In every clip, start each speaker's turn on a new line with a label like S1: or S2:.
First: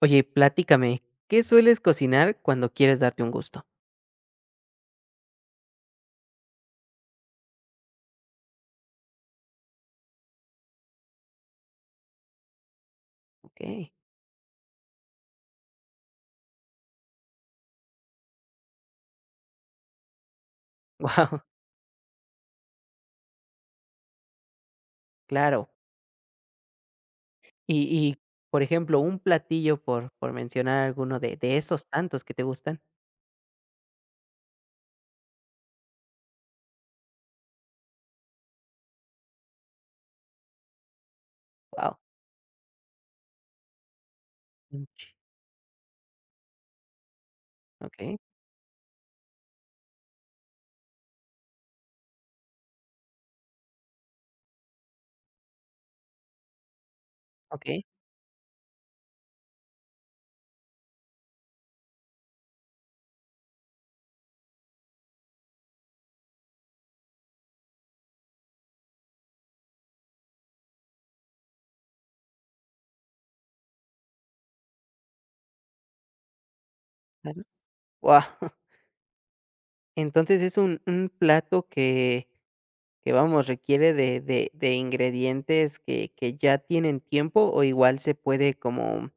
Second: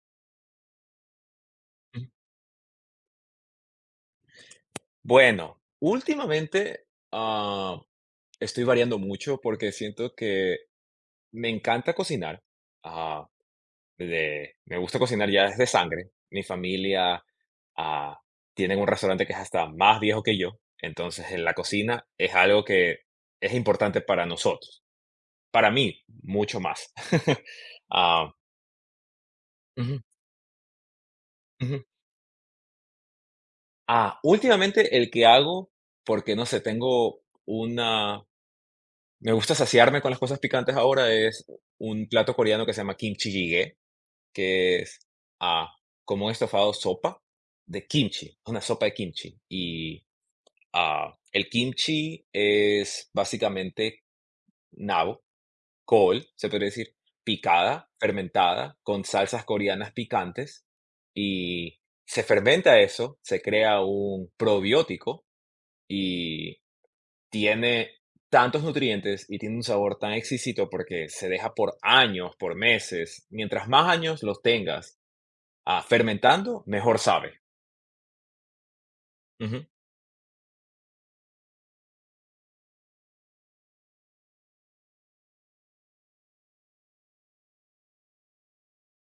S1: Oye, platícame, ¿qué sueles
S2: Ujú.
S1: cocinar cuando quieres darte un gusto?
S2: Bueno, últimamente, ah, estoy variando mucho porque siento que me encanta cocinar. Ah,
S1: Okey,
S2: de me gusta cocinar ya desde sangre. Mi familia, ah, tienen un restaurante que es hasta más viejo que yo, entonces,
S1: guau,
S2: en la cocina es algo que es importante para nosotros.
S1: claro.
S2: Para mí, mucho más.
S1: Y y,
S2: Ah,
S1: por ejemplo, un platillo
S2: ujú,
S1: por mencionar alguno de
S2: ujú.
S1: esos tantos que te gustan.
S2: Últimamente el que hago, porque no sé, tengo una me gusta saciarme con las cosas picantes ahora, es
S1: Wow,
S2: un plato coreano que se llama kimchi jjigae, que
S1: mm,
S2: es, ah, como un estofado sopa de
S1: okey,
S2: kimchi, una sopa de kimchi. Y, el kimchi es básicamente nabo, col, se podría decir,
S1: okey,
S2: picada, fermentada, con salsas coreanas picantes, y se fermenta eso, se crea un probiótico y tiene tantos nutrientes y tiene un sabor tan exquisito porque se deja por años, por meses. Mientras más años los tengas fermentando, mejor sabe. Ujú.
S1: Entonces es un plato que requiere de ingredientes que ya tienen tiempo, o igual se puede como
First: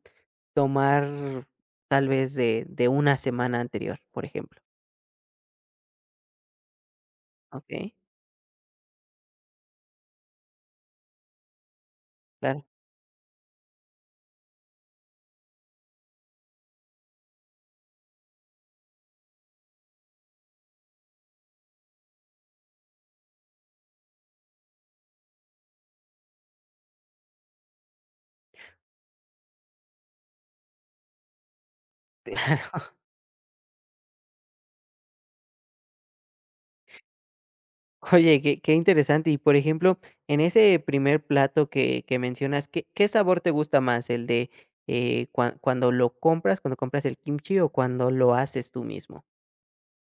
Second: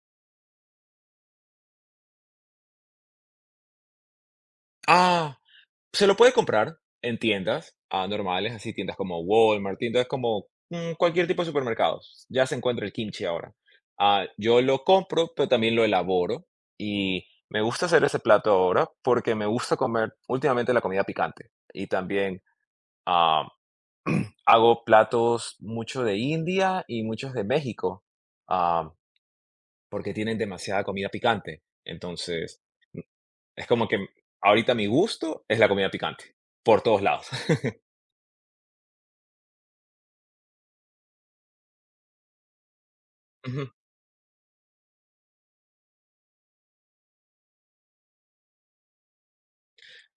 S1: tomar tal vez de una semana anterior, por ejemplo.
S2: Ah, se lo puede comprar en tiendas
S1: Okey,
S2: normales, así tiendas como Walmart, tiendas como cualquier tipo de supermercados. Ya se
S1: claro,
S2: encuentra el kimchi ahora. Yo lo compro, pero también lo elaboro y me gusta hacer ese plato ahora porque me gusta comer últimamente la comida picante y también ah, hago platos mucho de India y muchos de México, ah, porque tienen demasiada comida picante. Entonces,
S1: claro.
S2: mm, es como que ahorita mi gusto es la comida picante, por todos lados.
S1: Oye, qué interesante. Y, por ejemplo, en ese primer plato que mencionas, ¿qué sabor te gusta más? ¿El de, cuando lo compras, cuando compras el kimchi o cuando lo haces tú mismo?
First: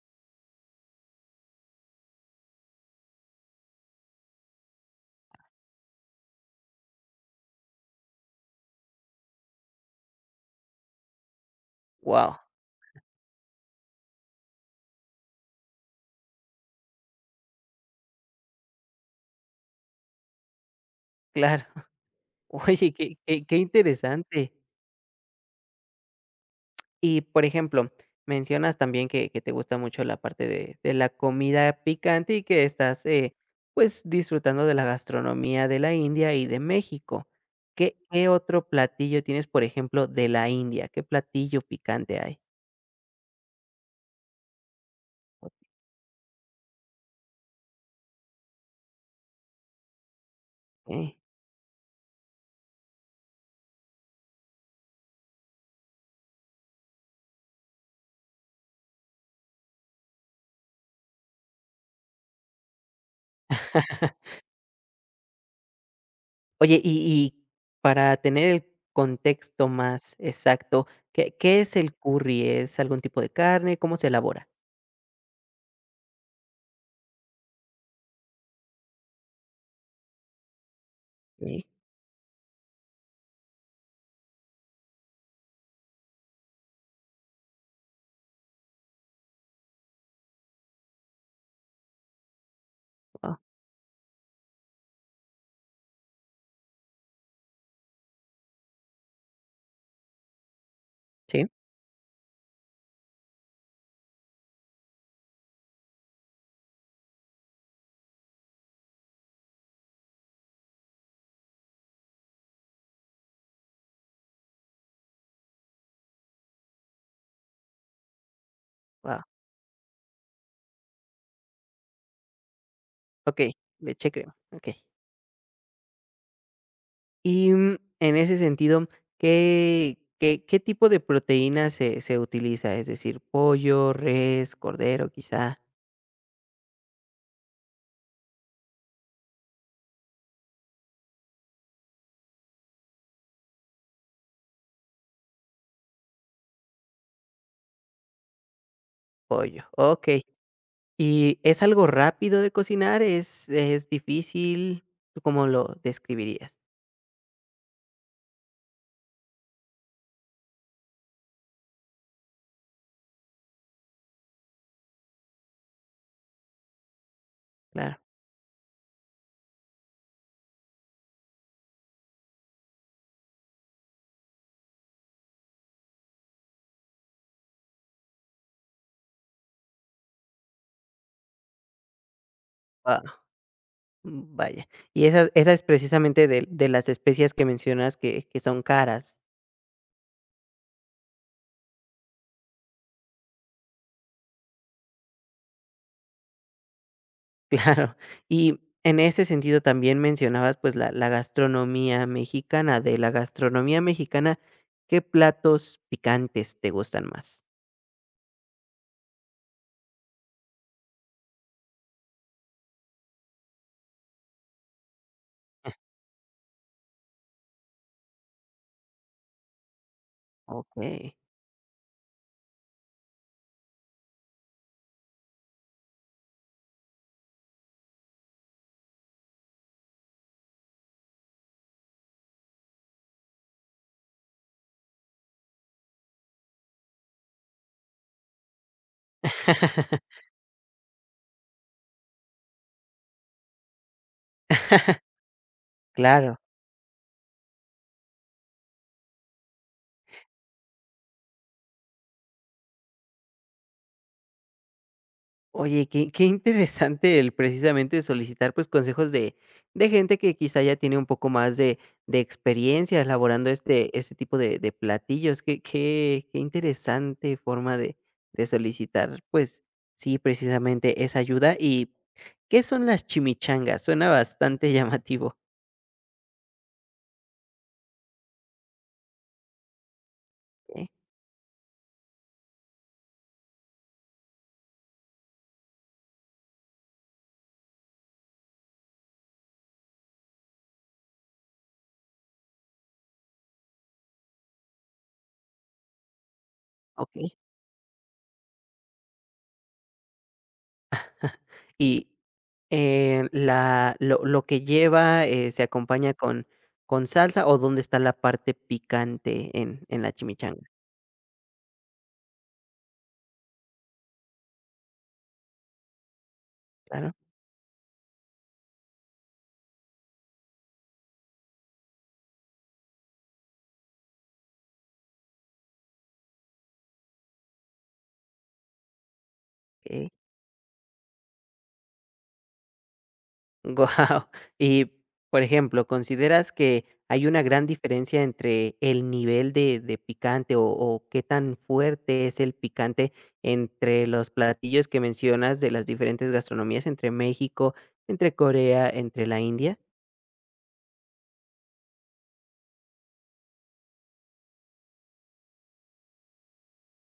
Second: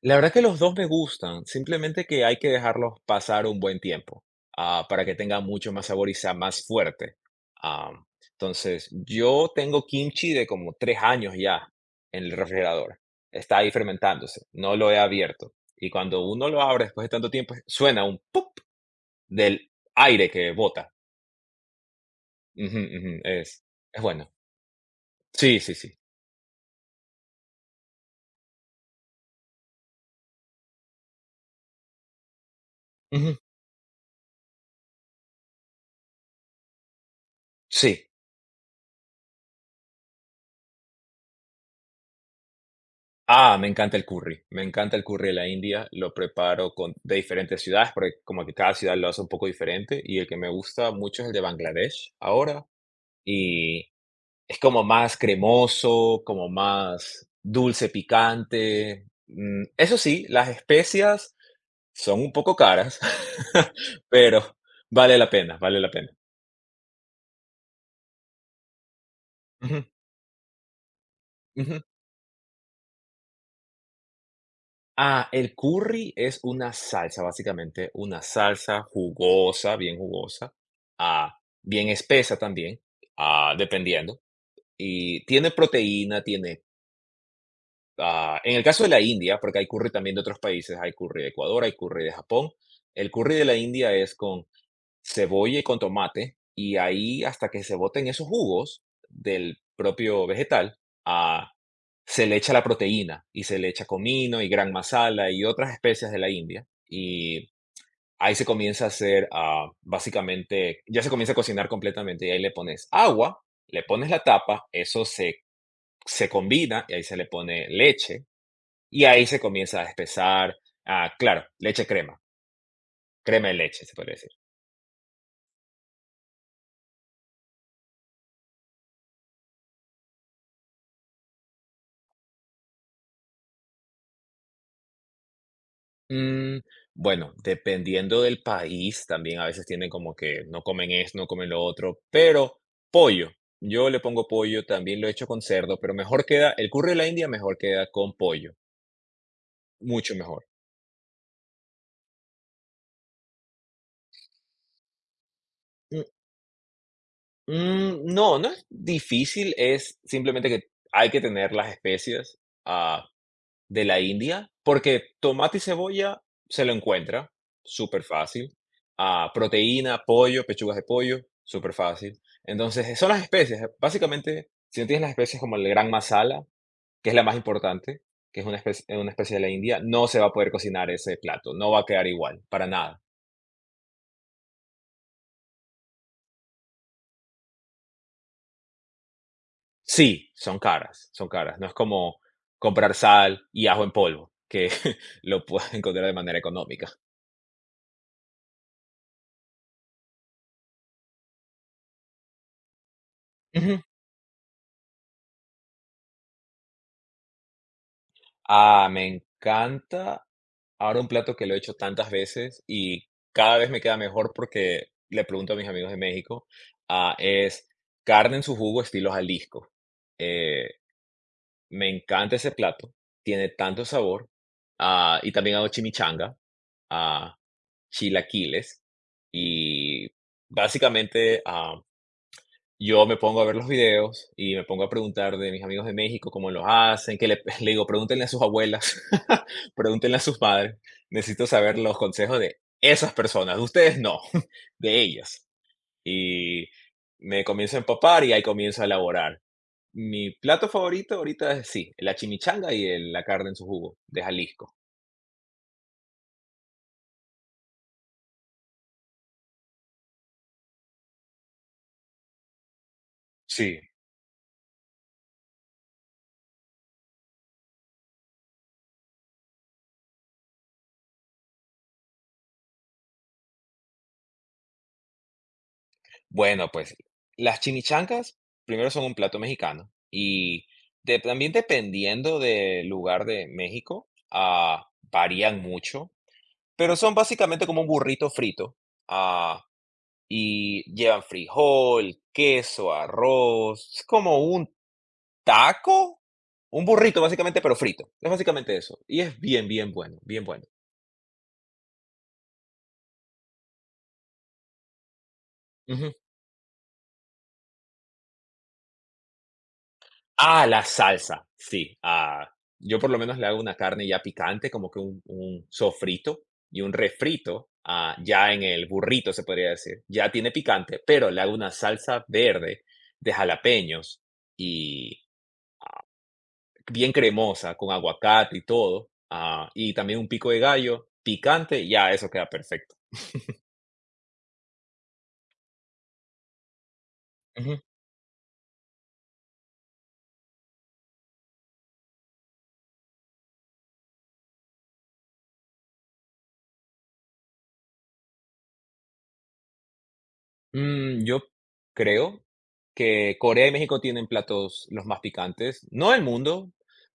S2: La verdad que los 2 me gustan, simplemente que hay que dejarlos pasar un buen tiempo, para que tenga mucho más sabor y sea más fuerte. Am, entonces, yo tengo kimchi de como 3 años ya en el
S1: Wow.
S2: refrigerador. Está ahí fermentándose, no lo he abierto. Y cuando uno lo abre después de tanto tiempo, suena un pop del aire que bota.
S1: Claro.
S2: Ujú,
S1: Oye, qué
S2: ujú,
S1: qué qué
S2: es bueno.
S1: interesante.
S2: Sí, sí, sí.
S1: Y, por ejemplo, mencionas también que te gusta mucho la parte de la comida picante y que estás,
S2: Ujú,
S1: pues, disfrutando de la gastronomía de la India y de México. ¿Qué
S2: sí.
S1: qué otro platillo tienes, por ejemplo, de la India? ¿Qué platillo picante hay?
S2: Me encanta el curry, me encanta el curry de la India, lo preparo con de diferentes ciudades, porque como que cada ciudad lo hace un poco diferente, y el que me gusta
S1: Okey.
S2: mucho es el de Bangladesh ahora, y es como más cremoso, como más dulce, picante. Eso sí, las especias son un poco caras, pero vale la pena, vale la pena.
S1: Oye, y para tener el contexto
S2: Ujú,
S1: más exacto, ¿qué es
S2: ujú.
S1: el curry? ¿Es algún tipo de carne? ¿Cómo se elabora?
S2: El curry es una salsa, básicamente, una salsa jugosa, bien jugosa, ah,
S1: Sí.
S2: bien espesa también, dependiendo. Y tiene proteína, tiene, en el caso de la India, porque hay curry también de otros países, hay curry de Ecuador, hay curry de Japón. El curry
S1: Wow.
S2: de la India es con cebolla y con tomate, y ahí hasta que se boten esos jugos del propio vegetal,
S1: Sí,
S2: ah, se le echa la proteína y se le echa comino y gran masala y otras especias de la India. Y ahí se comienza a hacer, básicamente, ya se comienza a cocinar completamente y ahí le pones agua, le pones la tapa, eso se combina y ahí se le pone leche y
S1: wow.
S2: ahí se comienza a espesar, claro, leche crema, crema
S1: Okey,
S2: de leche, se
S1: leche
S2: puede decir.
S1: crema, okey. Y, mm, en ese sentido, ¿qué tipo de proteína se utiliza? Es decir, pollo, res, cordero, quizá,
S2: Mm, bueno, dependiendo del país, también a veces tienen como que no comen esto, no comen lo otro, pero pollo. Yo le pongo pollo, también lo he hecho con cerdo, pero mejor queda, el curry de la India mejor queda con pollo,
S1: pollo.
S2: mucho
S1: Okey.
S2: mejor.
S1: ¿Y es algo rápido de cocinar? Es difícil? ¿Tú cómo lo
S2: Mm,
S1: describirías?
S2: no, no es difícil, es simplemente que hay que tener las especias, ah, de la India, porque tomate y cebolla se lo encuentra,
S1: Claro.
S2: súper fácil. Proteína, pollo, pechugas de pollo, súper fácil. Entonces, son las especies. Básicamente, si no tienes las especies como el gran masala, que es la más importante, que es una especie de la India, no se va a poder cocinar ese plato, no va a quedar igual, para nada.
S1: Ah, vaya. Y esa esa es precisamente de las especias que mencionas que son caras.
S2: Sí, son caras, son caras. No es como comprar sal y ajo en polvo, que lo puedes encontrar de manera económica.
S1: Claro. Y en ese sentido también mencionabas, pues, la gastronomía mexicana. De la gastronomía
S2: Ujú.
S1: mexicana, ¿qué platos picantes te gustan más?
S2: Me encanta. Ahora un plato que lo he hecho tantas veces y cada vez me queda mejor porque le pregunto a mis amigos de México, es carne en su jugo estilo Jalisco. Eh,
S1: Okey.
S2: me encanta ese plato, tiene tanto sabor. Ah, y también hago chimichanga, ah, chilaquiles y básicamente yo me pongo a ver los videos y me pongo a preguntar de mis amigos de México cómo lo hacen, que le le digo: "Pregúntenle a sus abuelas, pregúntenle a sus padres, necesito saber los consejos de esas personas, de ustedes no, de ellas".
S1: Claro.
S2: Y me comienzo a empapar y ahí comienzo a elaborar. Mi plato favorito ahorita es sí, la chimichanga y el la carne en su jugo de Jalisco.
S1: Oye, qué interesante el precisamente solicitar, pues, consejos de gente que quizá ya tiene un poco más de experiencia elaborando
S2: Sí.
S1: este este tipo de platillos. Qué interesante forma de solicitar, pues, sí, precisamente esa ayuda. ¿Y qué son las chimichangas? Suena bastante llamativo.
S2: Bueno, pues las chimichangas primero son un plato mexicano y
S1: Okey,
S2: también dependiendo del lugar de México, varían mucho, pero son básicamente como un burrito frito ah, y llevan frijol, queso, arroz, es como un taco, un burrito
S1: okey.
S2: básicamente, pero frito. Es básicamente eso y es bien, bien bueno, bien bueno.
S1: Y, la lo que lleva, ¿se
S2: Ujú.
S1: acompaña con salsa o dónde está la parte picante en la chimichanga?
S2: La salsa, sí, yo por lo menos le hago una carne ya picante, como que un sofrito y un
S1: Claro,
S2: refrito, ya en el burrito, se podría decir. Ya tiene picante, pero le hago una salsa verde de jalapeños y bien cremosa, con aguacate y todo, y
S1: okey.
S2: también un pico de gallo picante, ya eso queda perfecto.
S1: Guau. Y, por ejemplo, ¿consideras que hay una gran diferencia entre el nivel de picante o qué tan fuerte es el picante entre los platillos que mencionas de las diferentes gastronomías, entre México, entre Corea, entre la India?
S2: Yo creo que Corea y México tienen platos los más picantes, no del mundo,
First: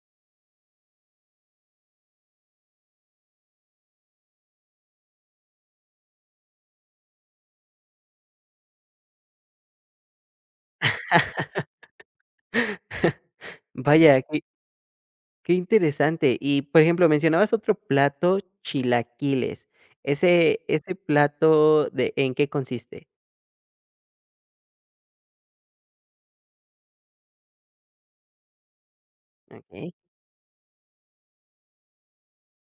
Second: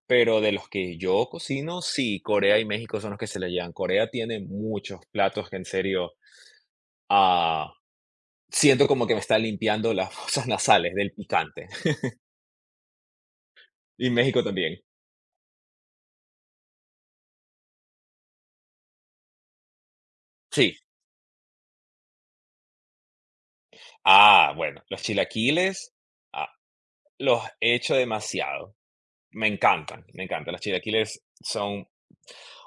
S2: pero de los que yo cocino, sí, Corea y México son los que se le llevan. Corea tiene muchos platos que en serio, ah, siento como que me está limpiando las fosas nasales del picante. Y
S1: Vaya,
S2: México
S1: qué
S2: también.
S1: qué interesante. Y, por ejemplo, mencionabas otro plato, chilaquiles. Ese
S2: Sí.
S1: ese plato, ¿de en qué consiste?
S2: Bueno, los chilaquiles, ah, los he hecho demasiado. Me
S1: Okey,
S2: encantan, me encantan. Los chilaquiles son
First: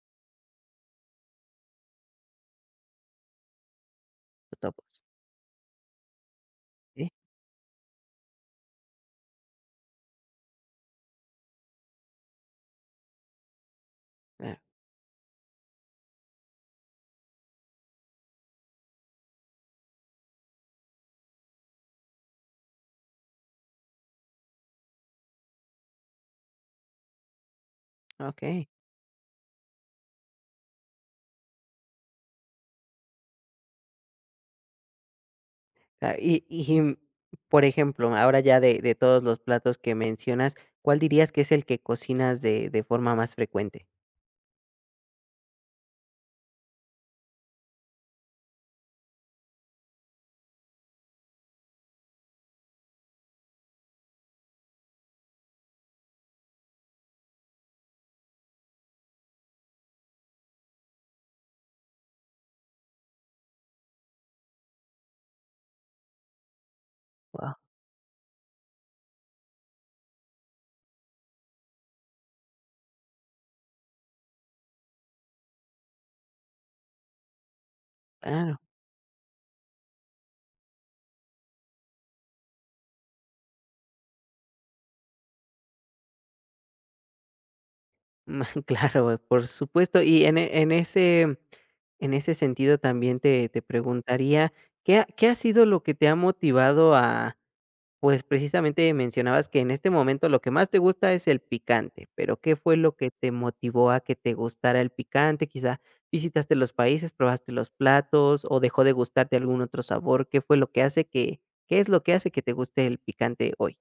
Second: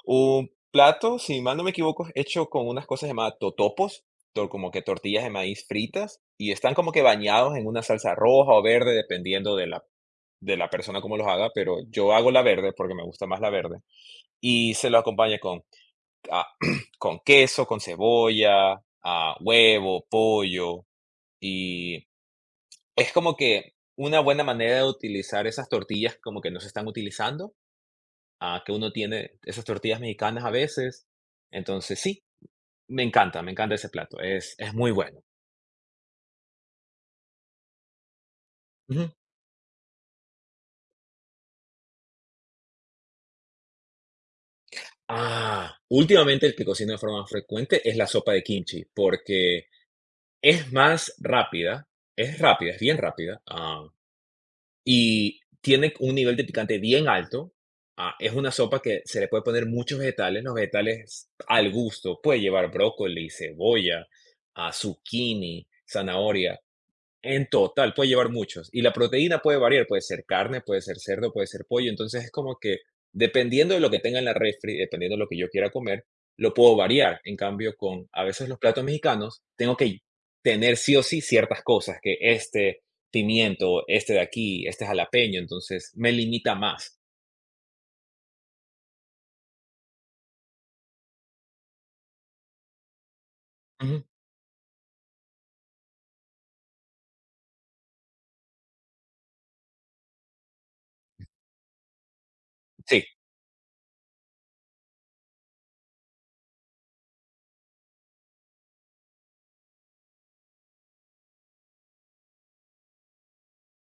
S2: un plato, si mal no me equivoco, es hecho con unas cosas llamadas totopos, como que
S1: totopos.
S2: tortillas de maíz fritas, y están como que
S1: Sí,
S2: bañados en una salsa roja o verde, dependiendo de la persona cómo los haga, pero yo hago la verde porque me gusta más la verde.
S1: claro.
S2: Y se lo acompaña con, ah, con queso, con cebolla, huevo, pollo, y es como que una buena manera de utilizar esas tortillas como que no se están utilizando,
S1: Okey.
S2: que uno tiene esas tortillas mexicanas a veces. Entonces, sí, me encanta, me encanta ese plato, es muy bueno.
S1: Ah, por ejemplo, ahora ya de
S2: Ujú.
S1: todos los platos que mencionas, ¿cuál dirías que es el que cocinas de forma más frecuente?
S2: Últimamente el que cocino de forma más frecuente es la sopa de kimchi, porque es más rápida, es bien rápida, y tiene un nivel de picante bien alto. Es una sopa que se le puede poner muchos vegetales, los vegetales al gusto, puede llevar brócoli, cebolla, zucchini, zanahoria, en
S1: Guau,
S2: total, puede llevar muchos. Y la proteína puede variar, puede ser carne, puede ser cerdo, puede ser pollo. Entonces es como que dependiendo de lo que tenga en la refri, dependiendo de lo que yo quiera comer, lo puedo variar. En cambio, con a veces los
S1: claro,
S2: platos mexicanos, tengo que tener sí o sí ciertas cosas, que este pimiento, este de aquí, este jalapeño, entonces me limita más.
S1: ma claro, por supuesto. Y en en ese sentido también te
S2: Ujú.
S1: preguntaría, qué ha sido lo que te ha motivado a pues, precisamente mencionabas que en este momento lo que más te gusta es el picante, pero, ¿qué fue lo
S2: Sí,
S1: que te motivó a que te gustara el picante? Quizá, ¿visitaste los países, probaste los platos o dejó de gustarte algún otro sabor? ¿Qué fue lo que hace que te guste el picante hoy?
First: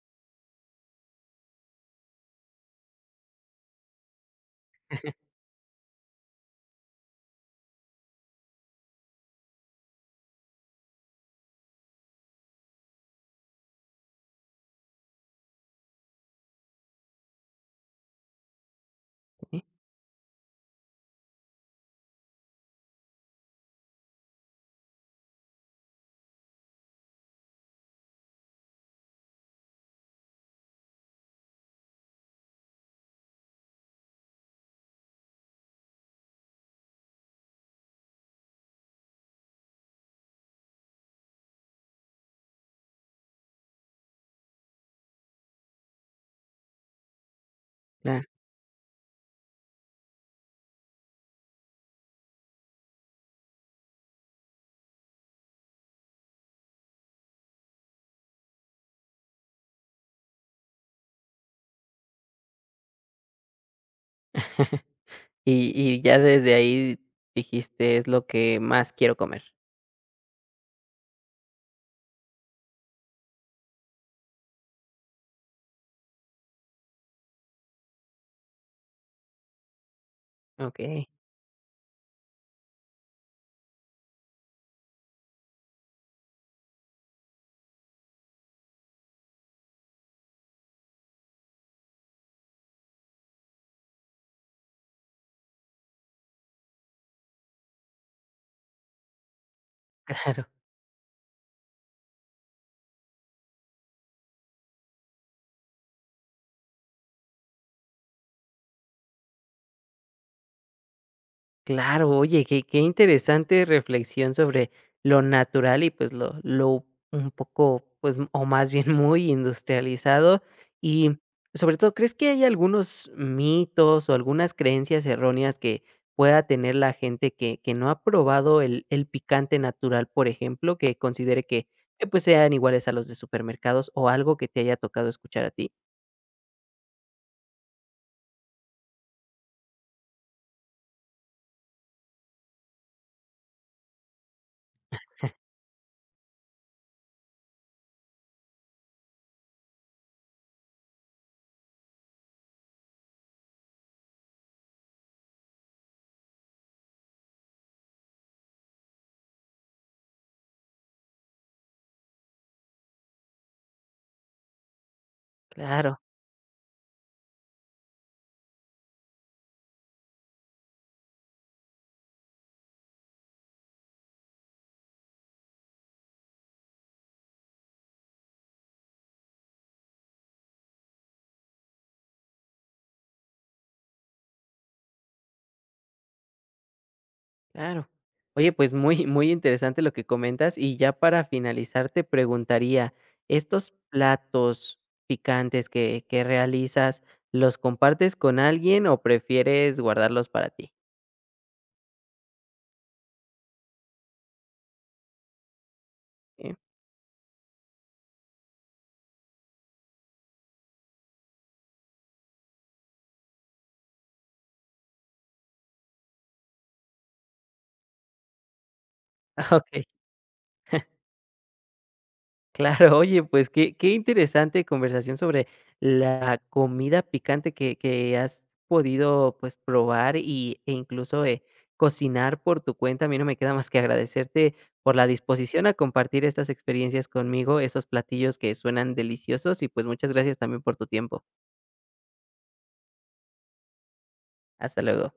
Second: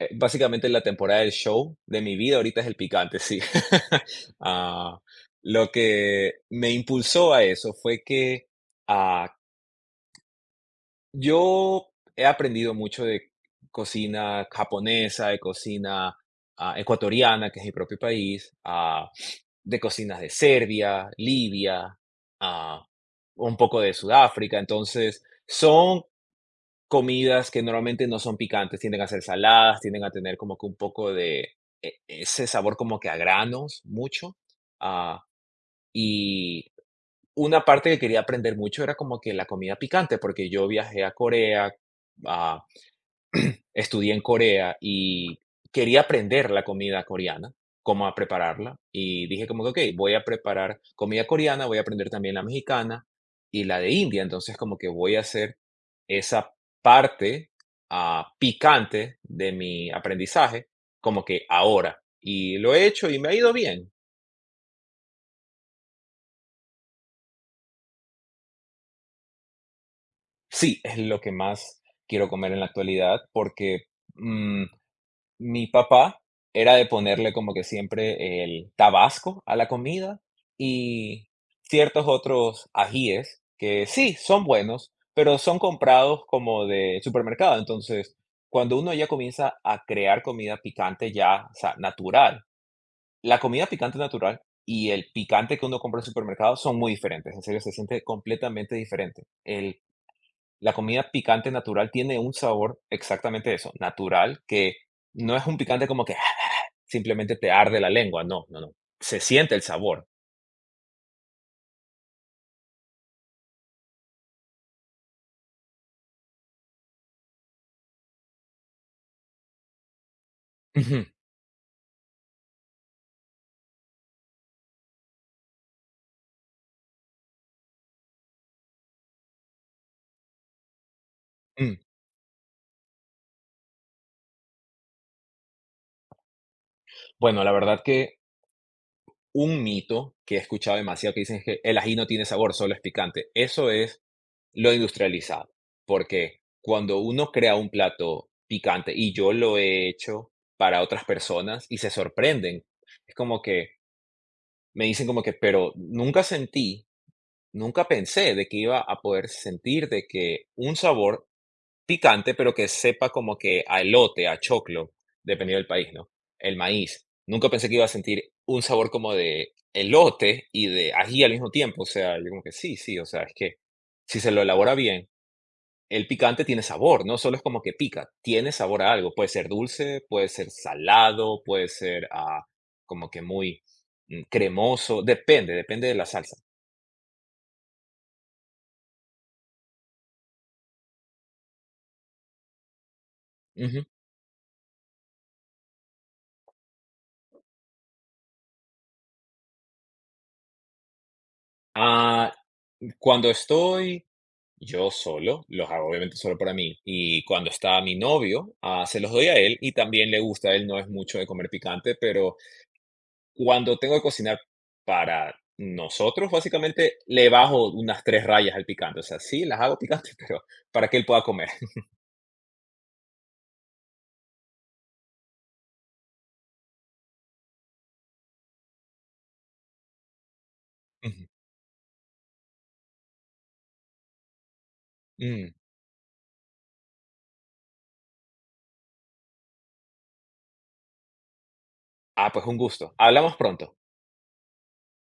S2: Básicamente la temporada del show de mi vida ahorita es el picante, sí. Ah, lo que me impulsó a eso fue que, ah, yo he aprendido mucho de cocina japonesa, de cocina, ecuatoriana, que es mi propio país,
S1: Ujú,
S2: de cocinas de Serbia, Libia, ah, un poco de Sudáfrica. Entonces, son comidas que normalmente no son picantes, tienden a ser saladas, tienden a tener como que un poco de ese sabor como que a granos, mucho. Ah, y una parte que quería aprender mucho era como que la comida picante, porque yo viajé a Corea, ah, estudié en Corea y quería aprender la comida coreana, cómo a
S1: claro.
S2: prepararla. Y dije como que, ok voy a preparar comida coreana, voy a aprender también la mexicana y la de India. Entonces, como que voy a hacer esa parte, picante de mi aprendizaje, como que ahora. Y lo he hecho y me ha ido bien.
S1: Ya desde ahí dijiste: "Es lo que más quiero comer".
S2: Sí, es lo que más quiero comer en la actualidad porque, mm Mi papá era de ponerle como que siempre el tabasco a la comida
S1: Okey,
S2: y ciertos otros ajíes que sí, son buenos, pero son comprados como de supermercado. Entonces, cuando uno ya comienza a crear comida picante ya, o sea, natural, la comida picante natural y el picante que uno compra en el supermercado son muy diferentes. En serio, se siente completamente diferente. El
S1: claro.
S2: La comida picante natural tiene un sabor exactamente eso, natural, que no es un picante como que simplemente te arde la lengua, no, no, no, se siente el sabor.
S1: Claro, oye, qué interesante reflexión sobre lo natural y, pues, lo un poco, pues, o más bien muy industrializado.
S2: Ujú,
S1: Y, sobre todo, ¿crees que hay algunos mitos o algunas creencias erróneas que pueda tener la gente que no ha probado el picante natural, por ejemplo, que considere que
S2: mm.
S1: que, pues, sean iguales a los de supermercados o algo que te haya tocado escuchar a ti?
S2: Bueno, la verdad que un mito que he escuchado demasiado que dicen es que el ají no tiene sabor, solo es picante. Eso es lo industrializado, porque cuando uno crea un plato picante, y yo lo he hecho para otras personas y se sorprenden, es como que me dicen como que, pero nunca sentí. Nunca pensé de que iba a poder sentir de que un sabor picante, pero que sepa como que a elote, a choclo, dependiendo del país,
S1: Claro.
S2: ¿no? El maíz. Nunca pensé que iba a sentir un sabor como de elote y de ají al mismo tiempo. O sea, yo como que sí, sí, o sea, es que si se lo elabora bien, el picante tiene sabor, no solo es como que pica, tiene sabor a algo. Puede ser dulce, puede ser salado, puede ser como que muy cremoso, depende, depende de la salsa.
S1: Claro. Oye, pues muy, muy interesante lo que comentas. Y ya para finalizar, te preguntaría, ¿estos
S2: Ujú.
S1: platos picantes que realizas, los compartes con alguien o prefieres guardarlos para ti?
S2: Ah, Cuando estoy yo solo, los hago obviamente solo
S1: Eh,
S2: para mí. Y cuando está mi novio, se los doy a él y también le gusta. Él no es mucho de comer picante, pero cuando tengo que cocinar para nosotros, básicamente le bajo unas tres rayas al picante. O sea, sí, las hago
S1: Ok.
S2: picantes, pero para que él pueda comer.
S1: Claro, oye, pues qué interesante conversación sobre la comida picante que has podido pues probar y, e incluso
S2: Ujú.
S1: cocinar por tu cuenta. A mí no me queda más que agradecerte por la
S2: Mm.
S1: disposición a compartir estas experiencias conmigo, esos platillos que suenan deliciosos y pues muchas gracias también por tu tiempo.
S2: Pues un gusto. Hablamos pronto.
S1: Hasta luego.